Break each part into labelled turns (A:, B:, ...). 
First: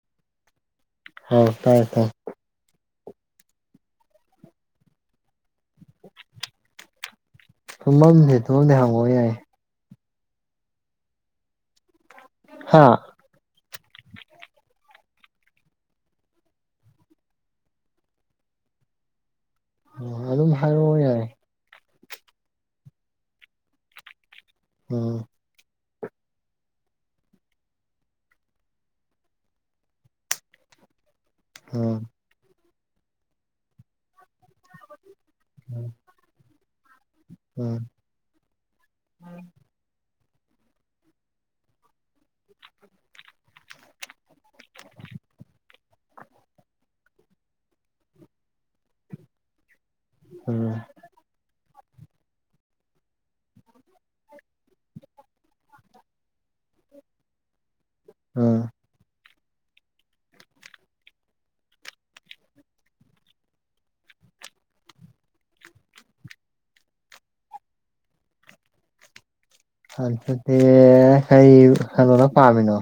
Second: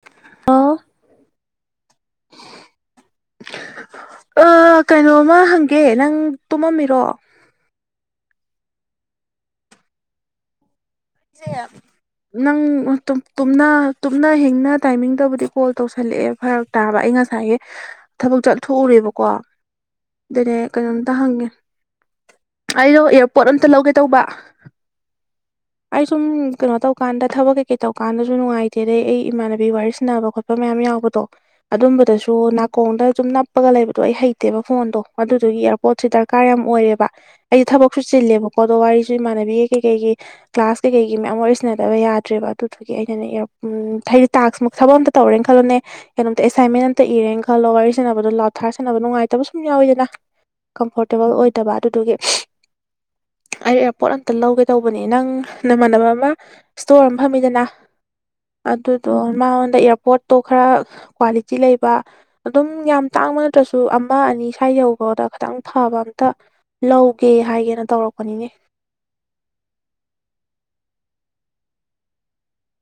A: [unintelligible]
B: ꯍꯥꯎ ꯇꯥꯏ ꯇꯥꯏ
A: ꯑ ꯀꯩꯅꯣꯝꯃꯥ ꯍꯪꯒꯦ ꯅꯪ ꯇꯨꯝꯃꯝꯃꯤꯔꯣ
B: ꯇꯨꯝꯃꯝꯗꯦ ꯇꯨꯝꯃꯝꯗꯦ ꯍꯪꯉꯣ ꯌꯥꯏꯌꯦ
A: ꯅꯪ
B: ꯍꯥ
A: [unintelligible] ꯇꯨꯝꯅ ꯇꯨꯝꯅ ꯍꯤꯡꯅ ꯇꯥꯏꯃꯤꯡꯗꯕꯨꯗꯤ ꯀꯣꯜ ꯇꯧꯁꯜꯂꯛꯑꯦ ꯐꯔꯛ ꯇꯥꯕ ꯑꯩ ꯉꯁꯥꯏꯒꯩ ꯊꯕꯛ ꯆꯠꯊꯣꯛꯎꯔꯦꯕꯀꯣ
B: ꯎꯝ ꯑꯗꯨꯝ
A: ꯑꯗꯨꯅꯦ
B: ꯍꯥꯏꯔꯛꯑꯣ
A: ꯀꯩꯅꯣꯝꯇ
B: ꯌꯥꯏ
A: ꯍꯪꯒꯦ ꯑꯩꯗꯣ ꯏꯌꯥꯔꯄꯣꯠ ꯑꯝꯇ ꯂꯧꯒꯦ ꯇꯧꯕ
B: ꯎꯝ
A: ꯑꯩ ꯁꯨꯝ ꯀꯩꯅꯣ ꯇꯧꯀꯥꯟꯗ ꯊꯕꯛ ꯀꯩꯀꯩ ꯇꯧꯀꯥꯟꯗꯁꯨ ꯅꯨꯡꯉꯥꯏꯇꯦꯗꯩ ꯑꯩ ꯏꯃꯥꯟꯅꯕꯤ ꯋꯥꯔꯤ ꯁꯥꯟꯅꯕ ꯈꯣꯠꯄ ꯃꯌꯥꯝ ꯌꯥꯎꯕꯗꯣ
B: ꯎꯝ
A: ꯑꯗꯨꯝꯕꯗꯁꯨ ꯅꯥꯀꯣꯡꯗ ꯁꯨꯝ ꯅꯞꯄꯒ ꯂꯩꯕꯗꯣ ꯑꯩ ꯍꯩꯇꯦꯕ ꯐꯣꯟꯗꯣ ꯑꯗꯨꯗꯨꯒꯤ ꯑꯦꯌꯥꯔꯄꯣꯔꯠꯁꯦ ꯗꯔꯀꯥꯔ ꯌꯥꯝ ꯑꯣꯏꯔꯦꯕ ꯑꯩꯗꯤ
B: ꯎꯝ
A: ꯊꯕꯛꯁꯨ ꯆꯤꯜꯂꯦꯕꯀꯣ ꯑꯗꯣ ꯋꯥꯔꯤꯁꯨ ꯏꯃꯥꯟꯅꯕꯤꯒꯤ ꯀꯩ ꯀꯩꯒꯤ ꯀ꯭ꯂꯥꯁ ꯀꯩꯀꯩꯒꯤ ꯃꯌꯥꯝ ꯋꯥꯔꯤꯁꯥꯟꯅꯗꯕ ꯌꯥꯗ꯭ꯔꯦꯕ ꯑꯗꯨꯗꯨꯒꯤ ꯑꯩꯅꯅꯦ ꯎꯝ ꯍꯥꯏꯗꯤ ꯇꯥꯛꯁ ꯊꯕꯛ ꯑꯝꯇ ꯇꯧꯔꯦꯅ ꯈꯜꯂꯣꯅꯦ ꯀꯩꯅꯣꯝꯇ ꯑꯦꯁꯥꯏꯟꯃꯦꯟ ꯑꯝꯇ ꯏꯔꯦꯅ ꯈꯜꯂꯣ ꯋꯥꯔꯤꯁꯥꯟꯅꯕꯗꯣ ꯂꯥꯎꯠ ꯊꯥꯔ ꯁꯥꯟꯅꯕꯗꯣ ꯅꯨꯡꯉꯥꯏꯇꯕ ꯁꯨꯝ ꯌꯥꯎꯋꯤꯗꯅ
B: ꯎꯝ
A: ꯀꯝꯐꯣꯔꯇꯦꯕꯜ ꯑꯣꯏꯗꯕ ꯑꯗꯨꯗꯨꯒꯤ ꯑꯩ ꯑꯦꯌꯥꯔꯄꯣꯠ ꯑꯝꯇ ꯂꯧꯒꯦ ꯇꯧꯕꯅꯦ ꯅꯪ ꯅꯃꯥꯟꯅꯕ ꯑꯃ ꯏꯁꯇꯣꯔ ꯑꯃ ꯐꯝꯃꯤꯗꯅ
B: ꯎꯝ
A: ꯑꯗꯨ ꯑꯗꯣ ꯃꯥꯉꯣꯟꯗ ꯏꯌꯥꯔꯄꯣꯠꯇꯣ ꯈꯔ ꯀ꯭ꯋꯥꯂꯤꯇꯤ ꯂꯩꯕ ꯑꯗꯨꯝ ꯌꯥꯝ ꯇꯥꯡꯕ ꯅꯠꯇ꯭ꯔꯁꯨ ꯑꯃ ꯑꯅꯤ ꯁ꯭ꯋꯥꯏ ꯌꯧꯕꯗ ꯈꯤꯇꯪ ꯐꯕ ꯑꯝꯇꯥ ꯂꯧꯒꯦ ꯍꯥꯏꯒꯦꯅ ꯇꯧꯔꯛꯄꯅꯤꯅꯦ
B: ꯑꯗꯨꯗꯤ ꯀꯔꯤ ꯀꯩꯅꯣꯅꯣ ꯄꯥꯝꯃꯤꯗꯣ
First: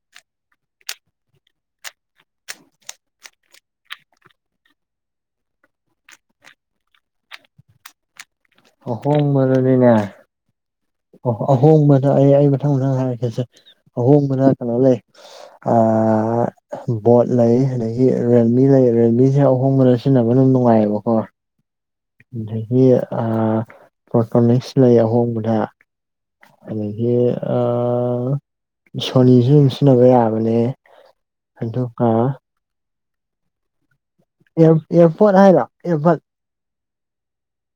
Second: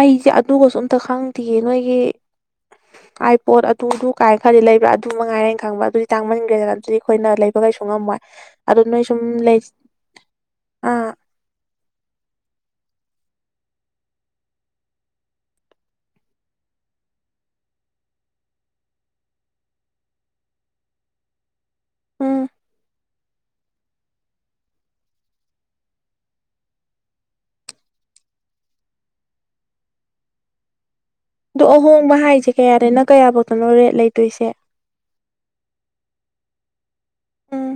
A: ꯑꯩꯁꯦ ꯑꯗꯨꯒꯁꯨ ꯑꯝꯇ ꯈꯪꯗꯤꯌꯦ ꯅꯣꯏꯒꯤ ꯑꯥꯏ ꯄꯣꯠ ꯑꯗꯨ ꯑꯗꯨ ꯀꯥꯏꯅ ꯈꯔꯗꯤ ꯂꯩꯕ꯭ꯔꯥ ꯑꯗꯨ ꯃꯉꯥꯏꯔꯦ ꯑꯩꯅ ꯈꯪꯕ꯭ꯔꯥ ꯑꯗꯨꯗꯤ ꯇꯥꯡꯃꯟꯈ꯭ꯔꯦꯗꯅ ꯑꯗꯨꯗꯤ ꯑꯩꯈꯣꯏꯅ ꯂꯩꯕ ꯀꯩꯁꯨ ꯉꯝꯃꯣꯏ ꯑꯗꯨ ꯅꯣꯏꯁꯨꯝ ꯂꯩ ꯑꯥ
B: ꯑꯣ ꯑꯍꯣꯡꯕꯗ ꯑꯩ ꯑꯩ ꯃꯊꯪ ꯃꯊꯪ ꯍꯥꯏꯔꯛꯀꯦꯁꯦ ꯑꯍꯣꯡꯕꯗ ꯀꯩꯅꯣ ꯂꯩ ꯑ ꯕꯣꯠ ꯂꯩ ꯑꯗꯒꯤ ꯔꯦꯜꯃꯤ ꯂꯩ ꯔꯦꯜꯃꯤꯁꯦ ꯑꯍꯣꯡꯕꯗ ꯁꯤꯖꯤꯟꯅꯕ ꯑꯗꯨꯝ ꯅꯨꯡꯉꯥꯏꯌꯦꯕꯀꯣ
A: ꯎꯝ
B: ꯑꯗꯒꯤ ꯄꯣꯇꯣꯅꯤꯛꯁ ꯂꯩ ꯑꯍꯣꯡꯕꯗ ꯑꯗꯒꯤ ꯑ ꯁꯣꯅꯤꯁꯨ ꯑꯗꯨꯝ ꯁꯤꯖꯤꯟꯅꯕ ꯌꯥꯕꯅꯦ
A: ꯑꯗꯣ ꯑꯍꯣꯡꯕ
B: ꯑꯗꯨꯒ
A: ꯍꯥꯏꯁꯦ ꯀꯌꯥꯗꯩꯩꯅ ꯀꯌꯥꯐꯧꯗꯅꯣ ꯔꯦꯠ ꯂꯩꯗꯣꯏꯁꯦ
B: ꯑꯦꯌꯔꯄꯣꯔꯠ ꯍꯥꯏꯔꯣ ꯑꯦꯌꯔꯕꯠ
A: ꯎꯝ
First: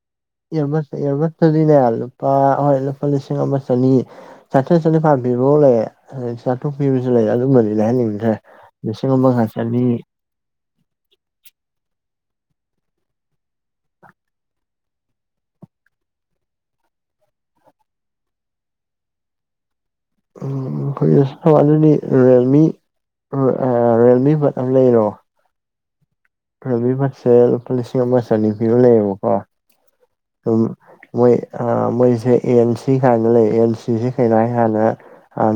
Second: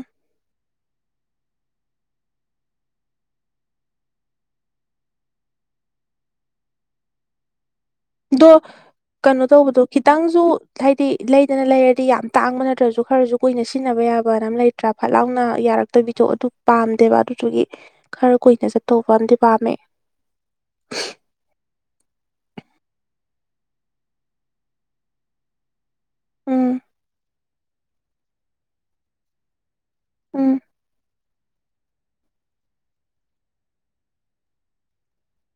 B: ꯏꯌꯔꯕꯠ ꯇꯗꯤꯅꯦ ꯂꯨꯄꯥ ꯍꯣꯏ ꯂꯨꯄꯥ ꯂꯤꯁꯤꯡ ꯑꯃ ꯆꯅꯤ ꯆꯥꯇꯔ꯭ꯦꯠ ꯆꯅꯤꯄꯥꯟ ꯄꯥꯝꯕꯤꯕꯐꯥꯎ ꯂꯩꯌꯦ ꯆꯥꯇꯔ꯭ꯨꯛ ꯄꯤꯕꯁꯨ ꯂꯩꯌꯦ ꯑꯗꯨꯒꯨꯝꯕꯗꯤ ꯂꯩ ꯍꯟꯅꯤꯡꯗꯦ
A: ꯑꯗꯣ ꯀꯩꯅꯣ ꯇꯧꯕꯗꯣ ꯈꯤꯇꯪꯁꯨ ꯍꯥꯏꯗꯤ ꯂꯩꯗꯅ ꯂꯩꯔꯗꯤ ꯌꯥꯝ ꯇꯥꯡꯕ ꯅꯠꯇ꯭ꯔꯁꯨ ꯈꯔꯁꯨ ꯀꯨꯏꯅ ꯁꯤꯖꯤꯟꯅꯕ ꯌꯥꯕꯅ ꯑꯃ ꯂꯩ ꯐꯠ ꯂꯥꯎꯅ ꯌꯥꯔꯛꯇꯕꯤꯗꯣ ꯑꯗꯨ ꯄꯥꯝꯗꯦꯕ ꯑꯗꯨꯗꯨꯒꯤ ꯈꯔ ꯀꯨꯏꯅ ꯆꯠꯇꯧꯕ ꯑꯃꯗꯤ ꯄꯥꯝꯃꯦ
B: ꯑꯩꯈꯣꯏꯒꯤ ꯑꯗꯨꯗꯤ ꯔꯤꯌꯦꯜꯃꯤ ꯔꯤꯌꯦꯜꯃꯤ ꯕꯠ ꯑꯃ ꯂꯩꯔꯣ
A: ꯎꯝ
B: ꯔꯤꯌꯦꯜꯃꯤ ꯕꯠꯁꯦ ꯂꯨꯄꯥ ꯂꯤꯁꯤꯡ ꯑꯃ ꯆꯅꯤ ꯄꯤꯕ ꯂꯩꯌꯦꯕꯀꯣ
A: ꯎꯝ
B: ꯑꯗꯨꯝ ꯃꯣꯏ ꯃꯣꯏꯁꯦ ꯑꯦ ꯑꯦꯟ ꯁꯤ ꯀꯥꯏꯅ ꯂꯩ ꯑꯦꯟ ꯁꯤꯁꯦ ꯀꯩꯅꯣ ꯍꯥꯏꯀꯥꯟꯗ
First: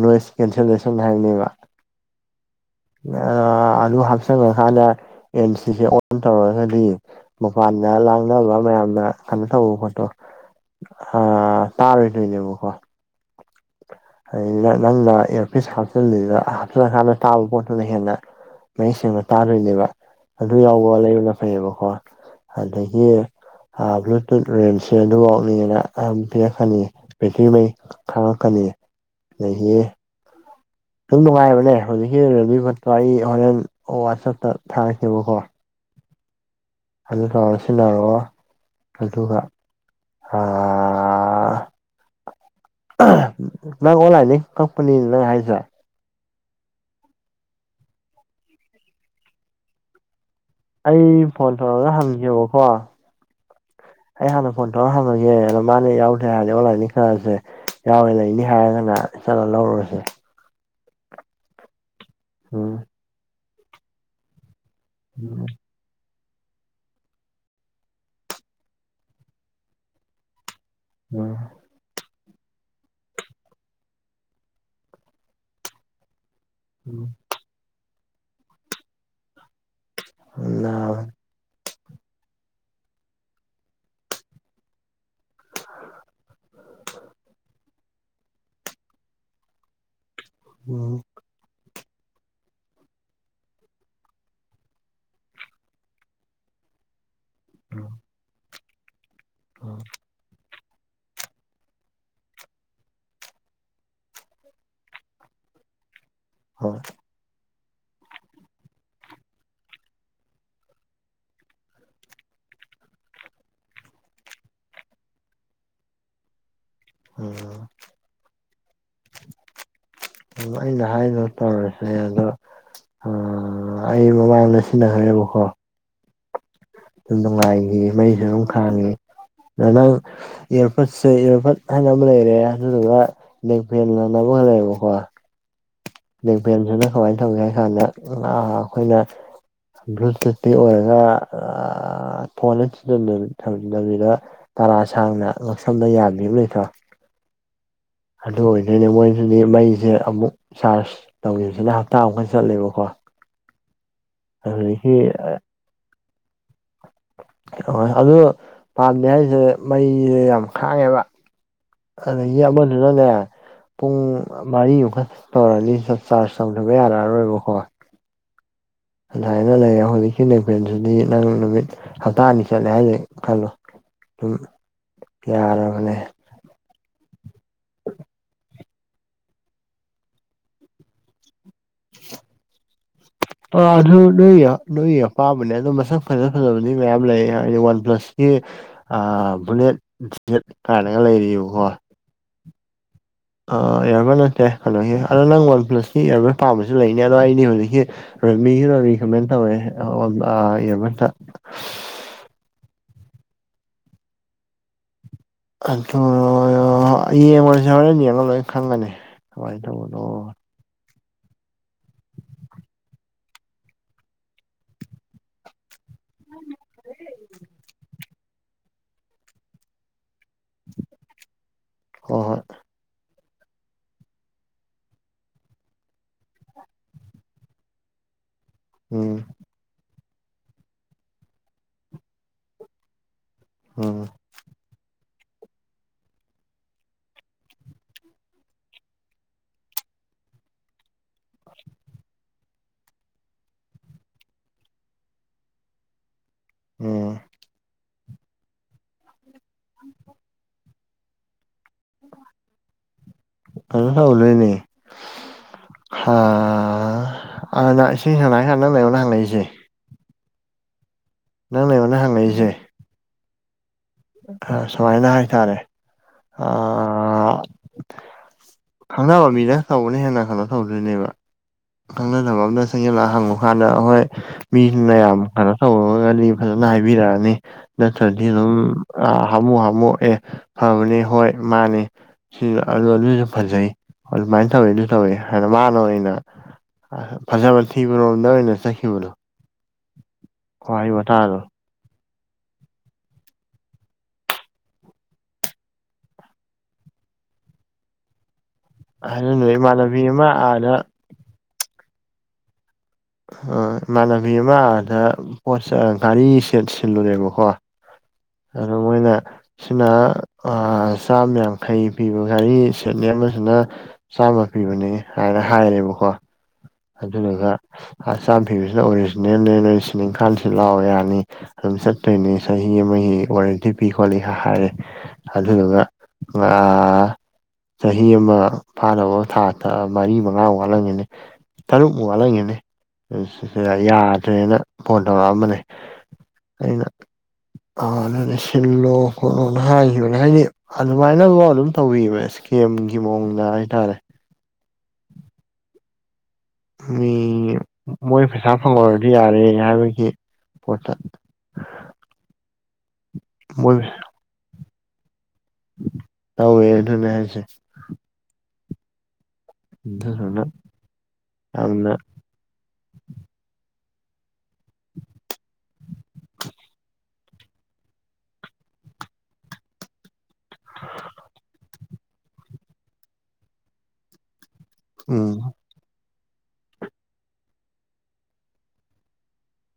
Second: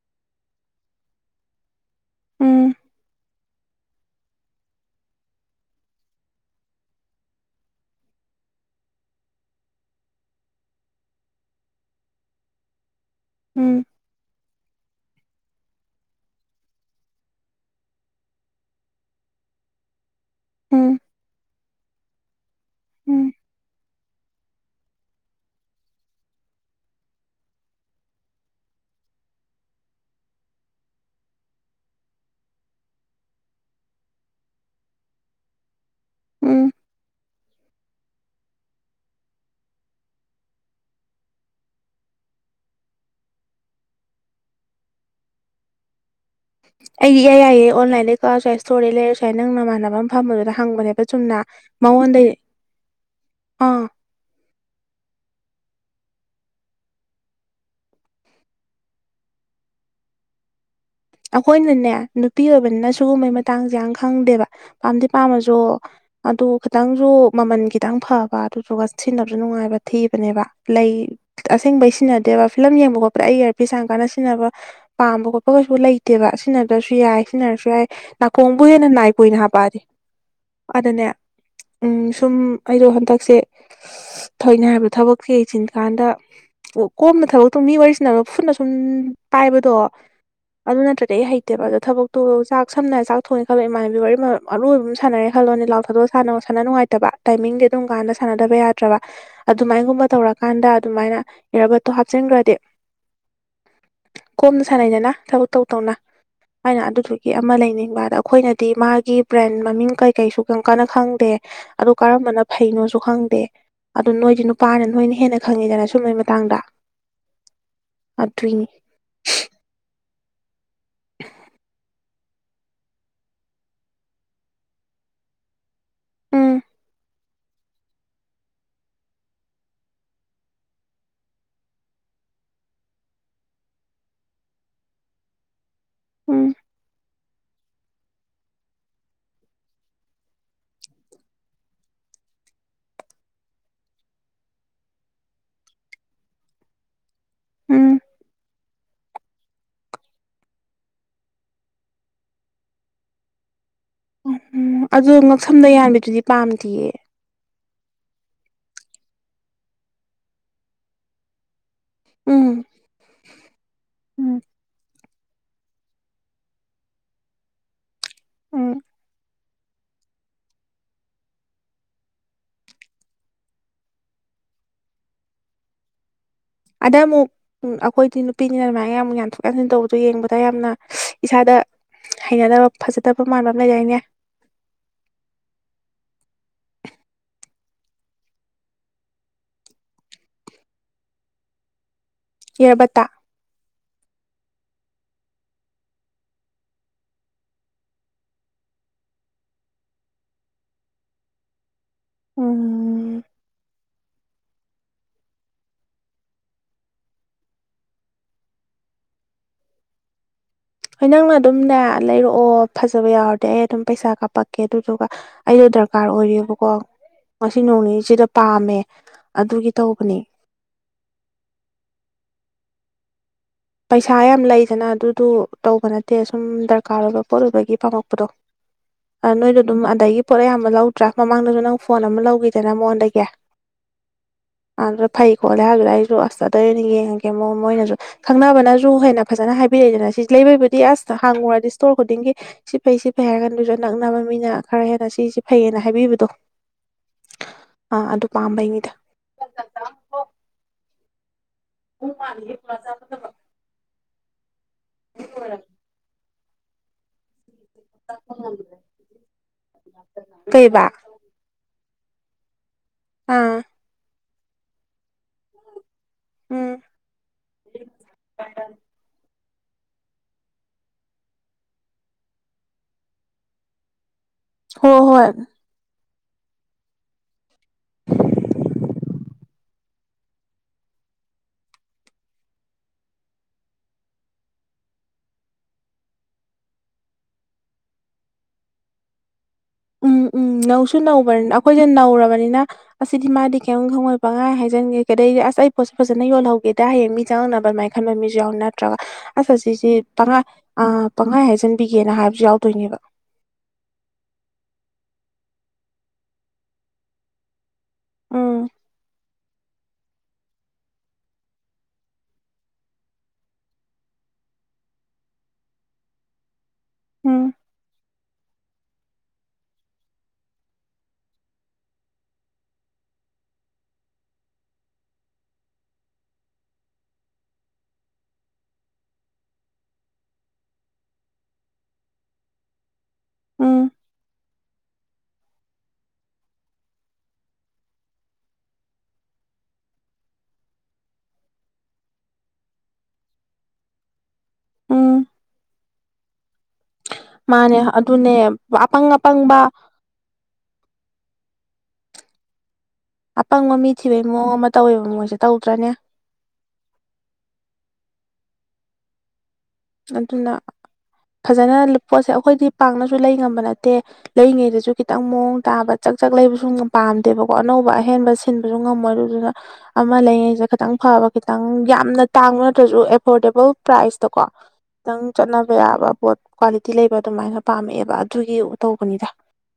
B: ꯅꯣꯏꯁ ꯀꯦꯟꯁꯦꯂꯦꯁꯟ ꯍꯥꯏꯕꯅꯦꯕ
A: ꯎꯝ
B: ꯑꯥ ꯑꯗꯨ ꯍꯥꯞꯆꯟꯈ꯭ꯔꯀꯥꯟꯗ ꯑꯦꯟ ꯁꯤꯁꯦ ꯑꯣꯟ ꯇꯧꯔꯒꯗꯤ ꯃꯄꯥꯟꯗ ꯂꯥꯡꯅꯕ ꯃꯌꯥꯝꯅ ꯀꯩꯅꯣ ꯇꯧꯕ ꯄꯣꯠꯇꯣ ꯑꯥ ꯇꯥꯔꯣꯏ ꯅꯣꯏꯅꯦꯕꯀꯣ
A: ꯎꯝ
B: ꯅꯪꯅ ꯏꯌꯥꯔꯄꯤꯤꯁ ꯍꯥꯞꯆꯤꯜꯂꯤꯗ ꯍꯥꯞꯆꯜꯂꯀꯥꯟꯗ ꯇꯥꯕ ꯄꯣꯠꯇꯨꯅ ꯍꯦꯟꯅ ꯃꯌꯦꯛ ꯁꯦꯡꯅ ꯇꯥꯗꯣꯏꯅꯦꯕ ꯑꯗꯨ
A: ꯎꯝ
B: ꯌꯥꯎꯕ ꯂꯩꯕꯅ ꯐꯩꯌꯦꯕꯀꯣ ꯑꯒ
A: ꯎꯝ
B: ꯕ꯭ꯂꯨꯇꯨꯠ ꯔꯦꯝꯁꯦ ꯑꯗꯨꯐꯥꯎꯅꯤꯅꯀꯅꯤ ꯕꯦꯇ꯭ꯔꯤꯉꯩ ꯈꯪꯉꯛ ꯐꯅꯤꯌꯦ ꯅ ꯑꯗꯨꯝ ꯅꯨꯡꯉꯥꯏꯕꯅꯦ ꯍꯧꯖꯤꯛꯀꯤ ꯔꯦꯗꯤ ꯐꯣꯠꯇꯣ ꯑꯩ ꯍꯣꯔꯦꯟ ꯋꯥꯆꯞꯇ ꯊꯥꯔꯁꯦꯕꯀꯣ
A: ꯎꯝ
B: ꯑꯗꯨ ꯇꯧꯔ ꯁꯤꯟꯅꯔꯑꯣ ꯑꯗꯨꯒ ꯑ ꯅꯪ ꯑꯣꯟꯂꯥꯏꯟꯗꯒꯤ ꯀꯛꯄꯅꯤꯅ ꯅꯪ ꯍꯥꯏꯔꯤꯁꯦ
A: ꯑꯩꯒꯤ ꯏꯌꯥ ꯌꯥꯏꯌꯦ ꯑꯣꯟꯂꯥꯏꯟꯗꯒꯤ ꯀꯛꯑ ꯁꯁꯨꯥꯏ ꯁ ꯏꯁꯇꯣꯔꯩ ꯂꯩꯔꯦꯨꯥꯏ ꯅꯪ ꯅꯃꯥꯟꯅꯕ ꯑꯃ ꯐꯝꯕꯗꯨꯗ ꯍꯪꯕꯅꯦꯕ
B: ꯑꯩ
A: ꯆꯨꯝꯅ
B: ꯐꯣꯟ ꯇꯧꯔꯒ
A: ꯃꯉꯣꯟꯗꯩ
B: ꯍꯪꯒꯦꯕꯀꯣ
A: ꯑꯥ
B: ꯑꯩ ꯍꯥꯟꯅ ꯐꯣꯟ ꯇꯧꯔ ꯍꯜꯂꯒꯦ ꯑꯗꯣ ꯃꯥꯅꯦ ꯌꯥꯎꯗꯦꯔꯗꯤ ꯑꯣꯟꯂꯥꯏꯟꯗꯒꯤ ꯈꯔꯁꯦ ꯌꯥꯎꯋꯦ ꯂꯩꯅꯤ ꯍꯥꯏꯔꯒꯅ ꯆꯠꯂ ꯂꯧꯔꯨꯔꯁꯦ
A: ꯑꯩꯈꯣꯏꯅꯅꯦ ꯅꯨꯄꯤ
B: ꯎꯝ
A: ꯑꯣꯏꯕꯅꯤꯅ ꯁꯤꯨꯒꯨꯝꯕꯩ ꯃꯇꯥꯡꯁꯦ ꯌꯥꯝ ꯈꯪꯗꯦꯕ ꯄꯥꯝꯗꯤ ꯄꯥꯝꯃꯁꯨ ꯑꯗꯨ ꯈꯤꯇꯪꯁꯨ ꯃꯃꯜ ꯈꯤꯇꯪ ꯐꯕ ꯑꯗꯨꯗꯨꯒ ꯁꯤꯟꯅꯕꯁꯨ ꯅꯨꯡꯉꯥꯏꯕ ꯊꯤꯕꯅꯦꯕ ꯂꯩ ꯑꯁꯦꯡꯕꯩ ꯁꯤꯅ ꯦꯕ ꯐꯤꯂꯝ ꯌꯦꯡꯕ ꯈꯣꯠꯄꯗ ꯑꯩꯒꯤꯔ ꯐ ꯁꯥꯡ ꯀꯥꯟꯅ ꯁꯤꯟꯅꯕꯥꯝꯕ ꯈꯣꯠꯄꯒꯁꯨ ꯂꯩ ꯅꯠꯇꯦꯕ ꯁꯤꯖꯤꯟꯅꯗ꯭ꯔꯁꯨ ꯌꯥꯏ ꯁꯤꯖꯤꯟꯅꯔꯁꯨ ꯌꯥꯏ ꯅꯥꯀꯣꯡꯕꯨ ꯍꯦꯟꯅ ꯅꯥꯏ ꯀꯨꯏꯅ ꯍꯥꯄꯛꯑꯗꯤ ꯑꯗꯨꯅꯦ ꯎꯝ ꯁꯨꯝ ꯑꯩꯗꯣ ꯍꯟꯗꯛꯁꯦ ꯊꯣꯏꯅ ꯍꯥꯏꯕ ꯊꯕꯛꯁꯦ ꯌꯦꯡꯁꯤꯟ ꯀꯥꯟꯗ ꯀꯣꯝꯅ ꯊꯕꯛꯇꯣ ꯃꯤ ꯋꯥꯔꯤꯁꯤꯅꯕ ꯐꯨꯠꯅ ꯁꯨꯝ ꯄꯥꯏꯕꯗꯣ ꯑꯗꯨ ꯅꯠꯇ꯭ꯔꯒ ꯑꯩ ꯍꯩ ꯅꯠꯇꯦꯕ ꯑꯗꯣ ꯊꯕꯛꯇꯣ ꯆꯥꯛ ꯁꯝꯅꯔ ꯆꯥꯛꯣꯡꯑꯦ ꯈꯜꯂꯣ ꯏꯃꯅꯕꯤ ꯋꯥꯔꯤ ꯑꯔꯣꯏꯕ ꯑꯃ ꯁꯥꯟꯅꯔꯦ ꯈꯜꯂꯣ ꯂꯥꯎꯊꯗꯣꯛꯑ ꯍꯥꯟꯅ ꯁꯥꯟꯅ ꯅꯨꯡꯉꯥꯏꯇꯕ ꯇꯥꯏꯃꯤꯡꯗꯤ ꯑꯗꯨꯝ ꯀꯥꯟꯗ ꯁꯥꯟꯅꯗꯕ ꯌꯥꯗ꯭ꯔꯕ ꯑꯗꯨꯃꯥꯏꯅꯒꯨꯝꯕ ꯇꯧꯔꯛ- ꯀꯥꯟꯗ ꯑꯗꯨꯃꯥꯏꯅ ꯏꯔꯥꯔꯕꯠꯇꯣ ꯍꯥꯞꯆꯤꯟꯈ꯭ꯔꯗꯤ ꯀꯣꯝꯅ ꯁꯥꯟꯅꯩꯗꯅ ꯊꯕꯛ ꯇꯧ ꯇꯧꯅ
B: ꯍꯣꯏ
A: ꯑꯩꯅ ꯑꯗꯨꯗꯨ- ꯒꯤ ꯑꯃ ꯂꯩꯅꯤꯡꯕ ꯑꯗꯣ ꯑꯈꯣꯏꯅꯗꯤ ꯃꯥꯒꯤ ꯕ꯭ꯔꯦꯟ ꯃꯃꯤꯡ ꯀꯩ ꯀꯩꯁꯨ ꯀꯩꯝ ꯀꯥꯟꯅ ꯈꯪꯗꯦ ꯑꯗꯣ ꯀꯔꯝꯕꯅ ꯐꯩꯅꯣꯁꯨ ꯈꯪꯗꯦ ꯑꯗꯨꯣ ꯅꯣꯏꯗꯤ ꯅꯨꯄꯥꯅ ꯅꯣꯏꯅ ꯍꯦꯟꯅ ꯈꯪꯉꯤꯗꯅ ꯁꯨꯝꯕꯒꯤ ꯃꯇꯥꯡꯗ
B: ꯎꯝ
A: ꯑꯗꯨꯏꯅꯤ
B: ꯑꯩꯅ ꯍꯥꯏꯗꯣ ꯇꯧꯔꯁꯦ ꯑꯗꯣ ꯑꯥ ꯑꯩ ꯃꯃꯥꯡꯗ ꯁꯤꯟꯅ ꯈ꯭ꯔꯦꯕꯀꯣ
A: ꯎꯝ
B: ꯑꯗꯨꯝ ꯅꯨꯡꯉꯥꯏꯈꯤ ꯃꯩꯁꯨ ꯑꯗꯨꯝ ꯈꯥꯡꯉꯤ ꯑꯗꯨ ꯅꯪ ꯏꯌꯥꯔꯄꯠꯁꯦ ꯏꯌꯥꯔꯕꯠ ꯍꯥꯏꯅ ꯑꯃ ꯂꯩꯔꯦ ꯑꯗꯨꯗꯨꯒ ꯅꯦꯛꯕꯦꯟ ꯑꯅꯥ ꯑꯃꯒ ꯂꯩꯌꯦꯕꯀꯣ
A: ꯎꯝ
B: ꯅꯦꯛꯕꯦꯟꯁꯤꯅ ꯀꯃꯥꯏꯅ ꯇꯧꯒꯦ ꯍꯥꯏ ꯀꯥꯟꯗ ꯅꯥ ꯑꯩꯈꯣꯏꯅ ꯕ꯭ꯂꯨꯇꯨꯠꯇꯤ ꯑꯣꯏꯔꯒ ꯑꯥ ꯐꯣꯟꯗ ꯊꯤꯖꯤꯟꯗꯕꯤ ꯊꯝꯖꯤꯟꯗꯕꯤꯗ ꯇꯔꯥ ꯁꯥꯡꯅ ꯉꯛꯁꯝꯗ ꯌꯥꯟꯕꯤ ꯑꯃ ꯂꯩꯇ꯭ꯔꯣ
A: ꯎꯝ
B: ꯑꯗꯨ ꯑꯣꯏꯗꯣꯏꯅꯦ ꯃꯣꯏꯁꯤꯗꯤ ꯃꯩꯁꯦ ꯑꯃꯨꯛ ꯆꯥꯔꯖ ꯇꯧꯈꯤꯕꯁꯤꯅ ꯍꯞꯇꯥ ꯑꯃꯨꯛꯀ ꯆꯠꯂꯦꯕꯀꯣ
A: ꯎꯝ ꯎꯝ
B: ꯑꯗꯨꯗꯒꯤ
A: ꯑꯗꯣ ꯉꯛꯁꯝꯗ ꯌꯥꯟꯕꯤꯗꯨꯗꯤ ꯄꯥꯝꯗꯤꯌꯦ
B: ꯍꯣꯏ ꯑꯗꯨ ꯄꯥꯝꯗꯦ ꯍꯥꯏꯁꯦ ꯃꯩꯁꯦ ꯌꯥꯝ ꯈꯥꯡꯉꯦꯕ ꯑꯗꯒꯤ
A: ꯎꯝ
B: ꯑꯃꯗꯣ ꯑꯗꯨꯅꯦ ꯄꯨꯡ
A: ꯎꯝ
B: ꯃꯔꯤꯃꯨꯛꯀ ꯇꯧꯔꯅꯤ ꯆꯥꯔꯖ ꯇꯧꯗꯕ ꯌꯥꯔꯛꯑꯔꯣꯏꯕꯀꯣ
A: ꯎꯝ
B: ꯑꯗꯨꯃꯥꯏꯅ ꯂꯩꯔꯦ ꯍꯧꯖꯤꯛꯀꯤ ꯅꯦꯛꯕꯦꯟꯗꯨꯗꯤ ꯅꯪ ꯅꯨꯃꯤꯠ ꯍꯞꯇꯥ ꯑꯅꯤ ꯆꯠꯂꯦ ꯍꯥꯏꯁꯦ ꯈꯜꯂꯣ ꯗꯨꯝ ꯌꯥꯔꯕꯅꯦ
A: ꯑꯗ ꯃꯨꯛ ꯎꯝ ꯑꯩꯈꯣꯏꯗꯤ ꯅꯨꯄꯤꯅꯤꯅ ꯑꯗꯨꯃꯥꯏꯅ ꯌꯥꯝ ꯌꯥꯟꯊꯣꯛ ꯌꯥꯟꯁꯤꯟ ꯇꯧꯕꯗꯨꯣ ꯌꯦꯡꯕꯗ ꯌꯥꯝꯅ ꯏꯁꯥꯗ ꯍꯩꯅꯗꯕ ꯐꯖꯗꯕ ꯃꯥꯟꯕ ꯑꯃ ꯂꯩꯗꯥꯏꯅꯦ
B: ꯂꯣꯌꯥ ꯅꯣꯏꯒꯤ ꯑꯄꯥꯝꯕꯅꯦ ꯑꯗꯣ ꯃꯁꯛ ꯐꯖ ꯐꯖꯕꯗꯤ ꯃꯌꯥꯝ ꯂꯩ ꯍꯥꯏꯗꯤ ꯋꯥꯟ ꯄ꯭ꯂꯁꯀꯤ ꯕꯨꯂꯦꯠ ꯖꯦꯠ ꯀꯥꯏꯅꯒ ꯂꯩꯔꯤꯌꯦꯕꯀꯣ
A: ꯏꯌꯥꯔꯕꯠꯇꯥ
B: ꯑꯥ ꯏꯌꯥꯔꯕꯠ ꯅꯠꯇꯦ ꯀꯩꯅꯣꯒꯤ ꯑꯗꯣ ꯅꯪ ꯋꯥꯟ ꯄ꯭ꯂꯁꯀꯤ ꯏꯌꯥꯔꯕꯠ ꯄꯥꯝꯕꯁꯨ ꯂꯩꯅꯤ ꯑꯗꯣ ꯑꯩꯗꯤ ꯍꯧꯖꯤꯛꯀꯤ ꯔꯦꯗꯃꯤꯒꯤꯔꯣ ꯔꯤꯀꯃꯦꯟ ꯇꯧꯋꯦ ꯑꯥ ꯑꯣ ꯑꯥ ꯏꯌꯥꯔꯕꯠꯇꯥ
A: ꯎꯝ
B: ꯈꯟꯊꯧꯔꯣꯌꯣ ꯍꯩꯌꯦꯡ ꯑꯣꯏꯔꯁꯨ ꯍꯦꯔꯦꯟ ꯌꯦꯡꯉꯒ ꯂꯣꯏꯅ ꯈꯪꯉꯅꯤ ꯀꯃꯥꯏꯅ ꯇꯧꯕꯅꯣ
A: ꯍꯣꯏ ꯅꯪꯅ ꯑꯗꯨꯝꯅꯦ ꯂꯩꯔꯛꯑꯣ ꯐꯖꯕ ꯌꯥꯎꯔꯗꯤ ꯑꯩ ꯑꯗꯨꯝ ꯄꯩꯁꯥ ꯀꯥꯞꯄꯛꯀꯦ ꯑꯗꯨꯗꯨꯒ ꯑꯩꯗꯣ ꯗꯔꯀꯥꯔ ꯑꯣꯏꯔꯦꯕꯀꯣ ꯉꯁꯤ ꯅꯣꯡꯅꯤꯁꯤꯗ ꯄꯥꯝꯃꯦ ꯑꯗꯨꯒꯤ ꯇꯧꯕꯅꯤ
B: ꯍꯣ ꯍꯣꯏ
A: ꯄꯩꯁꯥ ꯌꯥꯝ ꯂꯩꯗꯅ ꯑꯗꯨꯗꯨ ꯇꯧꯕ ꯅꯠꯇꯦ ꯁꯨꯝ ꯗꯔꯀꯥꯔ ꯑꯣꯏꯕ ꯄꯣꯠ ꯑꯣꯏꯕꯒꯤ ꯄꯥꯝꯃꯛꯄꯗꯣ [inaudible]
B: ꯎꯝ
A: ꯅꯣꯏꯗꯣ ꯑꯗꯨꯝ ꯑꯗꯒꯤ ꯄꯣꯠ ꯑꯌꯥꯝꯕ ꯂꯧꯗ꯭ꯔꯥ ꯃꯃꯥꯡꯗꯁꯨ ꯅꯪ ꯐꯣꯟ ꯑꯃ ꯂꯧꯈꯤꯗꯅ ꯃꯉꯣꯟꯗꯒꯤ
B: ꯎꯝ
A: ꯑꯗꯨꯗ ꯐꯩ ꯈꯣꯠꯂꯦ ꯍꯥꯏꯕꯨꯗ ꯑꯩꯁꯨ ꯑꯗꯒꯤ ꯑꯣꯏꯅ ꯌꯦꯡꯉꯒꯦ ꯃꯣ ꯃꯣꯏꯅꯁꯨ ꯈꯪꯅꯕꯅꯁꯨꯨ ꯍꯦꯟꯅ ꯐꯖꯅ ꯍꯥꯏꯕꯤꯔꯛꯏꯗꯅ ꯁꯤ ꯂꯩꯕꯩꯕꯨꯗꯤ ꯑꯁ ꯍꯥꯡꯉꯨꯔꯗꯤ ꯏꯁꯇꯣꯔ ꯈꯨꯗꯤꯡꯒꯤ ꯁꯤ ꯐꯩ ꯁꯤ ꯐꯩ ꯍꯥꯏꯔꯒꯥꯟꯗꯨꯁꯨ ꯅꯛꯅꯕ ꯃꯤꯅ ꯈꯔ ꯍꯦꯟꯅ ꯁꯤꯁꯤ ꯐꯩꯌꯦꯅ ꯍꯥꯏꯕꯤꯕꯗꯣ
B: ꯎꯝ
A: ꯑꯥ ꯑꯗꯨ ꯄꯥꯝꯕꯩꯅꯤꯗ [unintelligible] [unintelligible]
B: ꯀꯩꯅꯣ ꯇꯧꯗꯣꯏꯅꯦ ꯍꯥ ꯍꯥꯟꯅ [unintelligible] ꯅꯪꯅ ꯑꯩꯉꯣꯟꯗ ꯍꯪꯉꯛꯏꯁꯦ
A: ꯀꯩꯕ
B: ꯅꯪꯅ ꯑꯩꯉꯣꯜꯗ ꯍꯉꯛ ꯏ ꯁꯦ
A: ꯑꯥ
B: ꯑ ꯁꯨꯃꯥꯏꯅ ꯍꯥꯏꯇꯥꯔꯦ ꯑ
A: ꯎꯝ
B: ꯈꯪꯅꯕ ꯃꯤꯅ ꯇꯧꯕꯅ ꯍꯦꯅꯥ ꯀꯩꯅꯣ ꯇꯧꯗꯣꯏꯅꯦꯕ ꯈꯪꯅꯗꯕ ꯑꯃꯅ ꯆꯪꯖꯜꯂ ꯍꯪꯉꯨ ꯀꯥꯟꯗ ꯍꯣꯏ ꯃꯤꯗꯨꯅ
A: ꯍꯣꯏ
B: ꯌꯥꯝ
A: ꯍꯣꯏ
B: ꯀꯩ ꯇꯧꯔꯒꯗꯤ ꯐꯖꯅ ꯍꯥꯏꯕꯤꯔꯛꯑꯅꯤ ꯅꯠꯇ꯭ꯔꯗꯤ ꯑꯗꯨꯝ ꯍꯥꯃꯨ ꯍꯥꯃꯨ ꯑꯦ ꯐꯕꯅꯤ ꯍꯣꯏ ꯃꯥꯅꯤ ꯁꯤ ꯑꯗꯨ ꯑꯗꯨꯁꯨ ꯐꯖꯩ ꯑꯗꯨꯃꯥꯏꯅ ꯇꯧꯋꯤ ꯑꯗꯨ ꯇꯧꯋꯤ ꯍꯥꯏꯅ ꯃꯥꯅ ꯑꯣꯏꯅ ꯐꯖꯕ ꯊꯤꯕꯔꯣꯝꯗ ꯑꯣꯏꯅ ꯆꯠꯈꯤꯕꯅꯣ
A: ꯎꯝ ꯎꯝ ꯅꯧꯁꯨ ꯅꯧꯕꯅꯤꯅ ꯑꯩꯈꯣꯏꯁꯦ ꯅꯧꯔꯕꯅꯤꯅ ꯑꯁꯤꯗꯤ ꯃꯥꯗꯤ ꯀꯔꯤꯝ ꯈꯪꯉꯣꯏꯕ ꯉꯥꯏ ꯍꯥꯏꯖꯟꯒꯦ ꯀꯩꯗꯩ ꯑꯁ ꯑꯩꯣꯠꯁꯦ ꯐꯖꯅ ꯌꯣꯜꯍꯧꯒꯦꯗ ꯍꯌꯦꯡ ꯃꯤ ꯆꯪꯉꯛꯅꯕꯥ ꯃꯥꯏ ꯈꯟꯕ ꯃꯤꯁꯨ ꯌꯥꯎ ꯅꯠꯇ꯭ꯔꯒ
B: ꯑꯗꯨꯅ
A: ꯑꯁ ꯁꯤꯁꯤ
B: ꯏꯃꯥꯟꯅꯕꯤ ꯑꯃ
A: ꯇꯉꯥꯏ
B: ꯑꯥꯗ
A: ꯄꯪꯍꯥꯏ ꯍꯥꯏꯖꯟꯕꯤꯒꯦꯅ ꯍꯥꯏꯕꯁꯨ ꯌꯥꯎꯗꯣꯏꯅꯦꯕ
B: ꯑꯣ ꯏꯃꯥꯟꯅꯕꯤ ꯑꯃꯗ ꯄꯣꯠ ꯒꯥꯔꯤ ꯁꯦꯠ ꯁꯤꯜꯂꯨꯔꯦꯕꯀꯣ
A: ꯎꯝ
B: ꯑꯗꯨ ꯃꯣꯏꯅ ꯁꯤꯅ ꯆꯥꯝ ꯌꯥꯡꯈꯩ ꯄꯤꯕ ꯍꯥꯏꯅꯤ ꯁꯦꯠꯅꯤ ꯑꯃꯁꯤꯅ ꯆꯥꯝꯃ ꯄꯤꯕꯅꯦ ꯍꯥꯏꯅ ꯍꯥꯏꯔꯦꯕꯀꯣ ꯑꯗꯨꯗꯨꯒ
A: ꯎꯝ
B: ꯑ ꯆꯥꯝ ꯄꯤꯕꯁꯤꯅ ꯑꯣꯔꯤꯖꯤꯅꯦꯜꯅꯦ ꯅꯣꯏ ꯁꯤ ꯏꯪꯈꯥꯁꯤ ꯂꯥꯎꯑꯣ ꯌꯥꯅꯤ ꯑꯗꯨꯝ ꯆꯠꯇꯣꯏꯅꯦ ꯆꯍꯤ ꯑꯃꯒꯤ ꯋꯥꯔꯦꯟꯇꯤ ꯄꯤ ꯈꯣꯠꯂꯤ ꯍꯥꯏꯔꯦ ꯑꯗꯨꯗꯨꯒ ꯉ ꯆꯍꯤ ꯑꯃ ꯐꯥꯅꯕ ꯊꯥꯇ ꯃꯔꯤ ꯃꯉꯥ ꯋꯥꯠꯂꯝꯒꯅꯤ ꯇꯔꯨꯛꯃꯨꯛ ꯋꯥꯠꯂꯝꯒꯤꯅꯤ ꯁꯤꯗ
A: ꯎꯝ
B: ꯌꯥꯗ꯭ꯔꯦꯅ ꯐꯣꯟ ꯇꯧꯔꯛꯑꯝꯕꯅꯦ ꯑꯩꯅ ꯑꯅ ꯁꯤꯜꯂꯣ ꯈꯣꯠꯂꯣꯅ ꯍꯥꯏꯈꯤꯕꯅꯦ ꯍꯥꯏꯗꯤ ꯑꯗꯨꯃꯥꯏꯅꯕꯣ ꯑꯗꯨꯝ ꯇꯧꯕꯤꯕ ꯏꯁꯀꯦꯝꯒꯤ ꯃꯑꯣꯡꯗ ꯍꯥꯏꯇꯥꯔꯦ
A: ꯎꯝ
B: ꯃꯤ
A: ꯃꯥꯅꯦ
B: ꯃꯣꯏ
A: ꯑꯗꯨꯅꯦ
B: ꯄꯩꯁꯥ
A: ꯑꯄꯪ
B: ꯐꯪꯂꯍꯔꯗꯤ ꯌꯥꯔꯦ
A: ꯑꯄꯪꯕ
B: ꯍꯥꯏꯕꯒꯤ ꯄꯣꯠꯇ
A: ꯑꯄꯪꯕ
B: ꯃꯣꯏ
A: ꯃꯤ ꯊꯤꯕꯩ ꯃꯑꯣꯡ ꯑꯃ ꯇꯧꯋꯦꯕ ꯃꯣꯏꯁꯦ ꯇꯧꯗ꯭ꯔꯅꯦ
B: ꯇꯧꯋꯦ ꯑꯗꯨꯅꯦ ꯍꯥꯏꯁꯦ ꯑꯗꯨꯗꯨꯅ
A: ꯑꯗꯨꯅ ꯐꯖꯅ
B: ꯌꯥꯝꯅ
A: ꯄꯣꯠꯁꯦ ꯑꯩꯈꯣꯏꯗꯤ ꯄꯥꯛꯅꯁꯨ ꯂꯩ ꯉꯝꯕ ꯅꯠꯇꯦ ꯂꯩꯉꯩꯗꯁꯨ ꯈꯤꯇꯪ ꯃꯑꯣꯡ ꯇꯥꯕ ꯆꯥꯛ ꯆꯥꯛ ꯂꯩꯕꯁꯨ ꯄꯥꯝꯗꯦꯕꯀꯣ ꯑꯅꯧꯕ ꯑꯍꯦꯟꯕ ꯁꯤꯟꯕꯁꯨ ꯉꯝꯃꯣꯏ ꯑꯗꯨꯗꯨꯅ ꯑꯃ ꯂꯩꯉꯩꯁꯦ ꯈꯤꯇꯪ ꯐꯕ ꯈꯤꯇꯪ ꯌꯥꯝꯅ ꯇꯥꯡꯕ ꯅꯠꯇ꯭ꯔꯁꯨ ꯑꯦꯐꯣꯔꯗꯦꯕꯜ ꯄ꯭ꯔꯥꯏꯖꯇꯀꯣ ꯈꯤꯇꯪ
B: ꯎꯝ
A: ꯆꯠꯅꯕ ꯌꯥꯕ ꯄꯣꯠ ꯀ꯭ꯋꯥꯂꯤꯇꯤ ꯂꯩꯕ ꯑꯗꯨꯃꯥꯏꯅ ꯄꯥꯝꯃꯛꯑꯦꯕ ꯑꯗꯨꯒꯤ ꯇꯧꯕꯅꯤꯗ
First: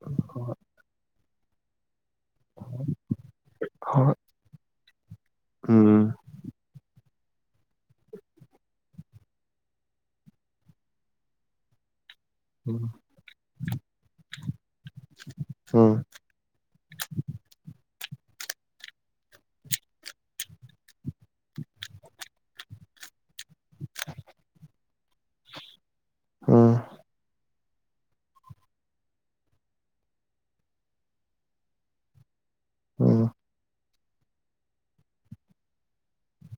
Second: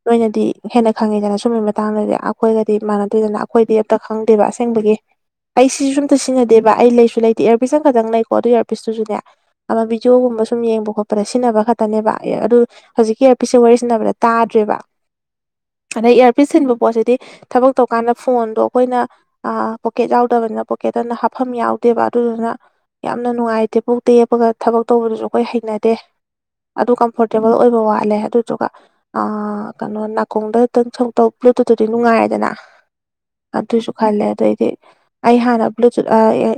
A: ꯅꯣꯏꯅꯗꯤ
B: ꯍꯣꯏ
A: ꯍꯦꯟꯅ ꯈꯪꯉꯦꯗꯅ ꯁꯨꯝꯕꯩ ꯃꯇꯥꯡꯗꯗꯤ ꯑꯩꯈꯣꯏꯒꯗꯤ ꯃꯥꯟꯅꯗꯦꯗꯅ ꯑꯩꯈꯣꯏꯗꯤ ꯑꯝꯇ ꯈꯪꯗꯦꯕ ꯑꯁꯦꯡꯕꯒꯤ ꯑꯩ ꯁꯤꯁꯨꯁ
B: ꯎꯝ
A: ꯑꯝꯇ ꯁꯤꯖꯤꯟꯅꯗꯦꯕ ꯑꯩ ꯂꯩꯁꯨ ꯂꯩꯇꯦ ꯏꯌꯥꯔ ꯄꯁ ꯑꯃ ꯈꯛꯇꯪ ꯂꯩꯀꯣ ꯑꯗꯨ ꯏꯔꯄꯤꯁꯇꯨꯁꯨꯅꯦ ꯑꯃ ꯕꯤꯗꯤꯑꯣꯒꯨꯝꯕ ꯁꯨꯝ ꯌꯦꯡꯕ ꯈꯣꯠꯄꯗ ꯁꯤꯟꯅꯕ ꯈ ꯅꯦꯕ ꯑꯗꯨ ꯍꯧꯖꯤꯛꯀꯤ ꯑꯦꯌꯥꯔ ꯄꯁꯦ ꯋꯥꯔꯤ ꯁꯟꯅꯕꯗ ꯇꯥꯗ꯭ꯔꯦꯕ
B: ꯎꯝ
A: ꯑꯗꯩ ꯄꯤꯁꯤꯟꯕ ꯄꯣꯠꯁꯤꯗꯤ ꯊꯕꯛ ꯇꯧꯀꯥꯟꯗ ꯐꯣꯟꯗꯣ ꯑꯩꯈꯣꯏꯅ ꯄꯣꯀꯦꯠ ꯌꯥꯎꯗꯕꯅꯤꯅ ꯄꯣꯀꯦꯠꯇꯅ ꯍꯥꯞꯐꯝ ꯌꯥꯎꯗꯦꯕ ꯑꯗꯨꯗꯨꯅ ꯌꯥꯝꯅ ꯅꯨꯡꯉꯥꯏꯇꯦ ꯄꯣꯛ ꯇ ꯌꯦꯞꯄꯒ ꯊꯕꯛ ꯇꯧꯕꯗꯨꯁꯨ ꯑꯩꯈꯣꯏ ꯍꯩꯅꯗꯦ
B: ꯎꯝ
A: ꯑꯗꯨ ꯀꯝꯐꯣꯔꯇꯦꯕꯜ ꯑꯣꯏꯕ ꯋꯥꯠꯂꯦ ꯑꯗꯨꯗꯨꯒ ꯑ ꯀꯩꯅꯣ ꯅꯥꯀꯣꯡꯗ ꯈꯤꯇꯪ ꯁꯇꯧ ꯕ꯭ꯂꯨꯇꯨꯠꯇꯨꯗꯤ ꯅꯨꯡꯉꯥꯏꯔꯦꯗꯅ
B: ꯎꯝ
A: ꯑꯗꯨꯁꯨ ꯈꯜꯂꯦ ꯑꯗꯨꯑꯣꯏꯗꯤ ꯑꯩ ꯍꯥꯟꯅ ꯕ꯭ꯂꯨꯇꯨꯠ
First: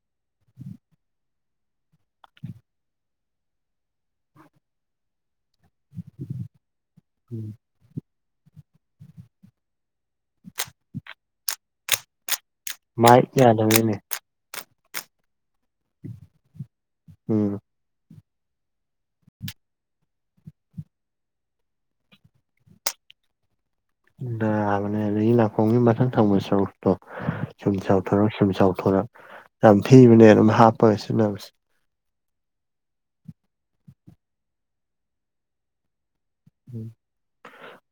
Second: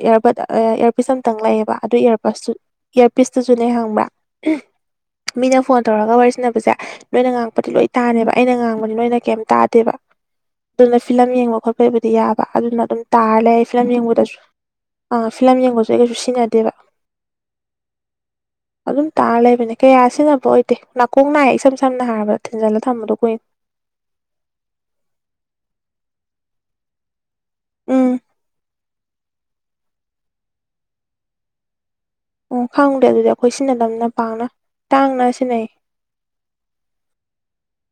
A: ꯏꯔꯔꯕꯠ ꯏꯔꯕꯤꯁ ꯑꯝꯇꯪ ꯂꯩꯌꯦꯕ ꯑꯗꯨ ꯏꯌꯥꯔꯄꯁꯁꯨ ꯏꯌꯥꯔꯄꯤꯁꯇꯨꯁꯨꯅꯦ ꯍꯪꯕ꯭ꯔꯥ ꯃꯤꯅ ꯐꯣꯟ ꯇꯧꯔꯒ ꯋꯥꯔꯤ ꯁꯟꯅꯅꯕꯁꯦ ꯅꯣꯏꯅ ꯉꯥꯡꯉꯛꯄꯗꯤ ꯂꯣꯏ ꯇꯥꯅꯦꯕ ꯑꯩꯅ ꯉꯥꯡꯕꯅꯤ ꯅꯣꯏꯅ ꯀꯩꯝ ꯇꯥꯗꯦꯕ ꯑꯗꯨꯅ ꯐꯤꯂꯝ ꯌꯦꯡꯕ ꯈꯣꯠꯄ ꯑꯩꯈꯣꯏꯕꯨꯗꯤ ꯌꯥꯕ ꯑꯗꯨꯅ ꯑꯗꯨꯝ
B: ꯃꯥꯏꯛ
A: ꯇꯥꯔ ꯂꯩ ꯐꯤꯂꯝ
B: ꯌꯥꯗꯕꯩꯅꯦ
A: ꯌꯦꯡꯕꯗꯁꯨ ꯑꯥ ꯐꯤꯂꯝ ꯌꯦꯡꯕꯁꯨ ꯑꯩ ꯀꯩꯁꯨ ꯁꯤꯟꯅꯗꯦꯕ
B: ꯎꯝ
A: ꯑꯗꯨꯝ ꯇꯥꯔ ꯂꯩꯕꯅꯦ ꯀꯌꯥ ꯁꯤꯖꯤꯟꯅꯕ ꯑꯣꯏꯗꯦ ꯅꯥꯀꯣꯡ ꯅꯥꯏꯌꯦ ꯏꯁꯝ ꯁꯝꯅ ꯍꯥꯏꯔꯕꯗ ꯊꯤꯟꯖꯤꯜꯂꯒ ꯊꯝꯕꯗꯣ ꯀꯨꯏꯅ
B: ꯅꯥꯕꯅꯦ ꯑꯗꯒꯤ ꯅꯥꯀꫭꯡꯒꯤ ꯃꯊꯛ ꯊꯪꯕ ꯁꯔꯨꯛꯇꯣ ꯁꯨꯝ
A: ꯎꯝ
B: ꯆꯥꯎꯊꯣꯔꯛ ꯁꯨꯝ ꯆꯥꯎꯊꯣꯔꯛ ꯌꯥꯝ ꯊꯤꯕꯅꯦ ꯑꯗꯨꯝ ꯍꯥꯞꯄꯒ ꯁꯤꯖꯤꯟꯅꯕꯁꯦ
A: ꯑꯣ ꯈꯪꯗꯦ ꯑꯗꯨꯗꯤ ꯑꯩꯈꯣꯏ ꯁꯤꯟꯅ ꯂꯝꯅ ꯄꯥꯡꯅ ꯇꯥꯡꯅ ꯁꯤꯟꯅꯩ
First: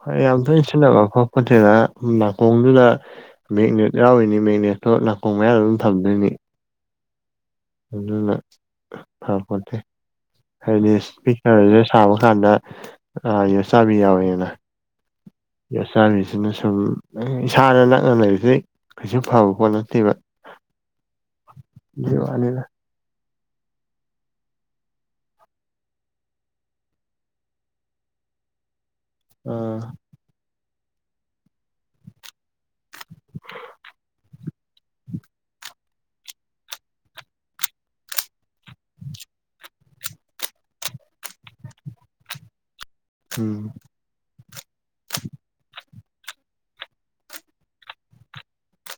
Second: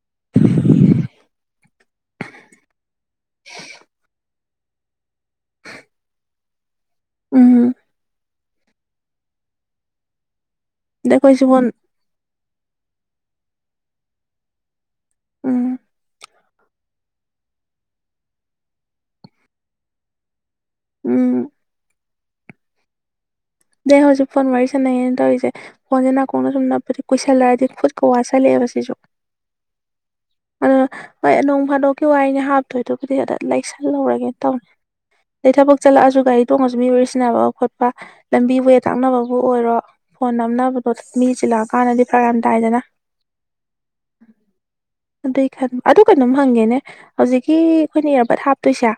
B: ꯍꯣꯏ ꯌꯥꯝ ꯇꯣꯏꯅ ꯁꯤꯕ ꯈꫭꯠꯄ ꯐꯥꯠꯇꯦꯅꯁꯨꯝ ꯅꯥꯀꯣꯡꯗꯨꯗ ꯃꯦꯒꯅꯦꯠ ꯌꯥꯎꯔꯤꯅꯤ ꯃꯦꯒꯅꯦꯠꯇꯣ ꯅꯥꯀꫭꯡ ꯃꯌꯥꯗ ꯑꯗꯨꯝ ꯊꯝꯗꯣꯏꯅꯤ
A: ꯎꯝ
B: ꯑꯗꯨꯅ ꯐ ꯈꯣꯠꯇꯦ ꯍꯥꯏꯗꯤ
A: ꯑꯗꯩ ꯑꯩꯈꯣꯏꯁꯨ ꯐꯣꯟ
B: ꯏꯁꯄꯤꯀꯔꯁꯦ ꯁꯥꯕ ꯀꯥꯟꯗ ꯌꯣꯠꯆꯥꯕꯤ ꯌꯥꯎꯋꯦꯗꯅ
A: ꯎꯝ
B: ꯌꯣꯠꯆꯥꯕꯤꯁꯦ ꯑꯁꯤꯅ ꯁꯨꯝ ꯏꯁꯥꯅ ꯅꯛꯅ ꯂꯩꯔꯤꯕꯁꯤ ꯀꯩꯁꯨ ꯐꯕ ꯄꯣꯠ ꯅꯠꯇꯦꯕ
A: ꯎꯝ
B: ꯖꯤꯑꫭꯅꯤꯗ
A: ꯗꯩ ꯍꯧꯖꯤꯛ ꯐꯣꯟ ꯋꯥꯔꯤ ꯁꯥꯟꯅꯪꯅ ꯇꯧꯔꯤꯁꯦ ꯐꫭꯟꯁꯦ ꯅꯥꯀꯣꯡꯅ ꯁꯨꯝ ꯅꯞꯄꯗꯤ ꯀꯨꯏꯁꯜꯂꯛꯑꯗꯤ ꯈꯨꯠꯀ ꯋꯥꯠꯁꯤꯜꯂꯛꯑꯦꯕ ꯁꯤꯁꯨ
B: ꯑ
A: ꯑꯗ ꯍꯣꯏ ꯅꯣꯡ ꯐꯥꯗꯣꯛꯀꯤ ꯋꯥꯔꯤꯅꯤ ꯍꯥꯞꯇꯣꯏꯗꯨꯕꯨꯗꯤ ꯑꯗ ꯂꯩꯁꯜꯍꯧꯔꯒꯦꯅ ꯇꯧꯅꯦ ꯑꯗꯩ ꯊꯕꯛ ꯆꯠꯂꯛꯑꯁꯨ ꯒꯥꯔꯤ ꯇꯣꯡꯉꯁꯨ ꯃꯤ ꯋꯥꯔꯤꯁꯤꯟꯅꯕ ꯈꯣꯠꯄ ꯂꯝꯕꯤ ꯋꯦ ꯇꯥꯛꯅꯕꯕꯨ ꯑꯣꯏꯔꯣ ꯐꯣꯟ ꯅꯝꯅꯕꯗꯣ ꯃꯤ ꯆꯤꯜꯂꯛꯑꯀꯥꯟꯗꯗꯤ ꯐꯔꯥꯛ ꯌꯥꯝ ꯇꯥꯏꯗꯅ
B: ꯎꯝ
A: ꯑꯗꯨꯏ ꯈꯟ ꯑꯗꯨ ꯀꯩꯅꯣꯝ ꯍꯪꯒꯦꯅꯦ ꯍꯧꯖꯤꯛꯀꯤ ꯑꯩꯈꯣꯏꯅ ꯏꯌꯥꯔꯕꯠ ꯍꯥꯞꯇꯣꯏꯁꯦ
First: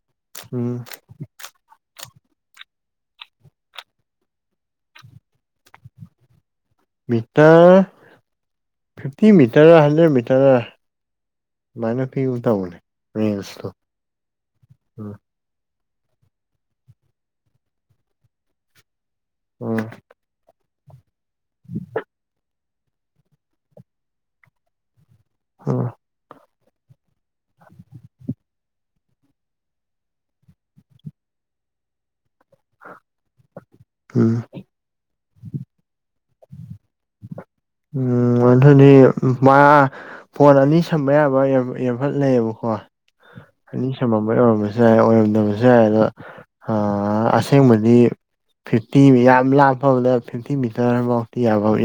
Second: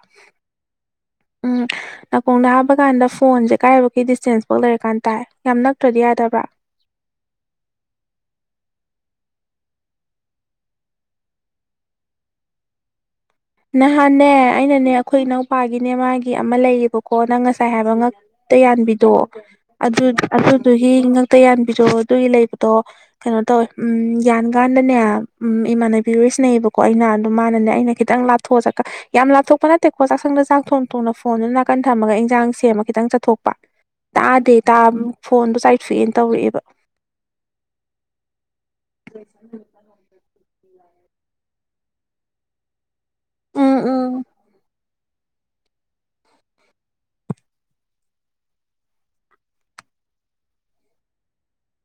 B: ꯎꯝ
A: ꯎꯝ ꯅꯥꯀꯣꯡꯗ ꯍꯥꯞꯄ ꯀꯥꯟꯗ ꯐꯣꯟꯁꯦ ꯀꯥꯏꯐꯥꯎꯒꯤ ꯗꯤꯁꯇꯦꯟꯁꯐꯥꯎ ꯂꯩꯔ ꯀꯥꯟ ꯇꯥꯏ ꯌꯥꯝ ꯅꯛꯇ꯭ꯔꯗꯤ ꯌꯥꯗꯕ꯭ꯔꯥ
B: metre fifty metre hundred metre ꯑꯃꯥꯏꯅ ꯄꯤꯒꯨꯝ ꯇꯧꯕꯅꯦ ꯔꯦꯟꯖ
A: ꯅꯍꯥꯟꯅꯦ ꯑꯩꯅꯅꯦ ꯑꯩꯈꯣꯏ ꯏꯅꯥꯎ ꯄꯥꯒꯤꯅꯦ ꯃꯥꯒꯤ ꯑꯃ ꯂꯩꯌꯦꯕꯀꯣ ꯅꯪ ꯉꯁꯥꯏ ꯍꯥꯏꯕ ꯉꯛꯇ ꯌꯥꯟꯕꯤꯗꯣ
B: ꯎꯝ
A: ꯑꯗꯨ ꯑꯗꯨꯗꯨꯒꯤ ꯉꯥꯛꯇ ꯌꯥꯟꯕꯤꯔꯑꯣ ꯑꯗꯨꯒꯤ ꯂꯩꯕ ꯇꫭ ꯀꯩꯅꯣ ꯇꯧꯋꯦ ꯎꯝ ꯌꯥꯟ ꯀꯥꯟꯗꯅꯦ ꯎꯝ ꯏꯃꯥꯟꯅꯕꯤ ꯄꯤ ꯋꯥꯔꯤ ꯁꯥꯟꯅꯩꯌꯦꯕꯀꯣ ꯑꯩꯅ ꯗꯣ ꯃꯥꯅꯅꯦ ꯑꯩꯅ ꯈꯤꯇꯪ ꯂꯥꯞ ꯊꫭꯛ ꯑ ꯆꯥꯀ ꯌꯥꯝ ꯂꯥꯊꯣꯛꯄ ꯅꯠꯇꯦꯀꯣ ꯆꯥꯛꯁꯪꯗ ꯆꯥꯛ ꯊꯣꯡ ꯊꯣꯡꯅ ꯐꯣꯟꯗꯨꯅ ꯅꯥꯀꯟ ꯊꯝꯃꯒ ꯏꯟꯖꯥꯡ ꯁꯦꯝ ꯁꯦꯝꯃ ꯈꯤꯇꯪ ꯆꯠꯊꯣꯛꯄ
B: ꯎꯝ
A: ꯇꯥꯗꯦ ꯇꯥꯕ ꯐꯣꯟꯗꯣ ꯆꯥꯏꯊꯣꯛꯑꯦꯅ ꯇꯧꯔꯛꯑꯦꯕ
B: ꯎꯝ ꯑꯗꯨꯗꯤ ꯃꯥ ꯐꯣꯟ ꯑꯅꯤ ꯁꯝꯕ ꯌꯥꯕ ꯑꯦꯌꯥꯔꯡꯕꯠ ꯂꯩꯌꯦꯕꯀꯣ
A: ꯎꯝ
B: ꯑꯅꯤ
A: ꯎꯝ
B: ꯁꯝꯃꯝꯕꯩ ꯑꫭꯏꯔꯝꯃꯁꯦ ꯌꯥꯏ ꯑꯣꯏꯔꯝꯗꯕꯁꯨ ꯌꯥꯏ ꯑꯗꯣ ꯑꯁꯦꯡꯕꯗꯤ ꯐꯤꯐꯇꯤ ꯌꯥꯝ ꯂꯥꯞ ꯐꯕꯗ ꯐꯤꯐꯇꯤ ꯃꯤꯇꯔ ꯑꯗꯨꯐꯥꯎꯗꯤ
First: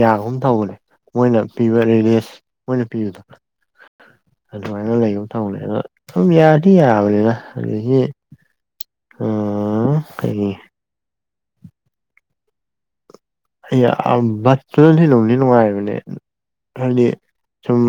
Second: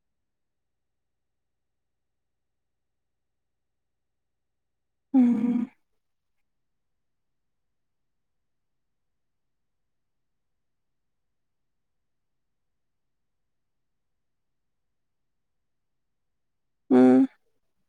B: ꯌꯥꯒꯨꯝ ꯇꯧꯕꯅꯦ ꯃꯣꯏꯅ ꯄꯤꯕ ꯔꯤꯂꯤꯁ ꯃꯣꯏꯅ ꯄꯤꯕꯗ ꯑꯗꯨꯃꯥꯏꯅ ꯂꯩꯒ ꯇꯧꯅꯦ
A: ꯎꯝ
B: ꯑꯗꯣ ꯁꯨꯝ ꯌꯥꯗꯤ ꯌꯥꯕꯅꯤꯅ ꯑꯗꯨꯗꯒꯤ ꯑ ꯀꯩ ꯑꯩ ꯌꯥꯝ ꯕꯠꯇꯨꯅꯗꯤ ꯅꯨꯡꯗꯤ ꯅꯨꯡꯉꯥꯏꯕꯅꯦ ꯍꯥꯏꯗꯤ
A: ꯎꯝ
B: ꯁꯨꯝ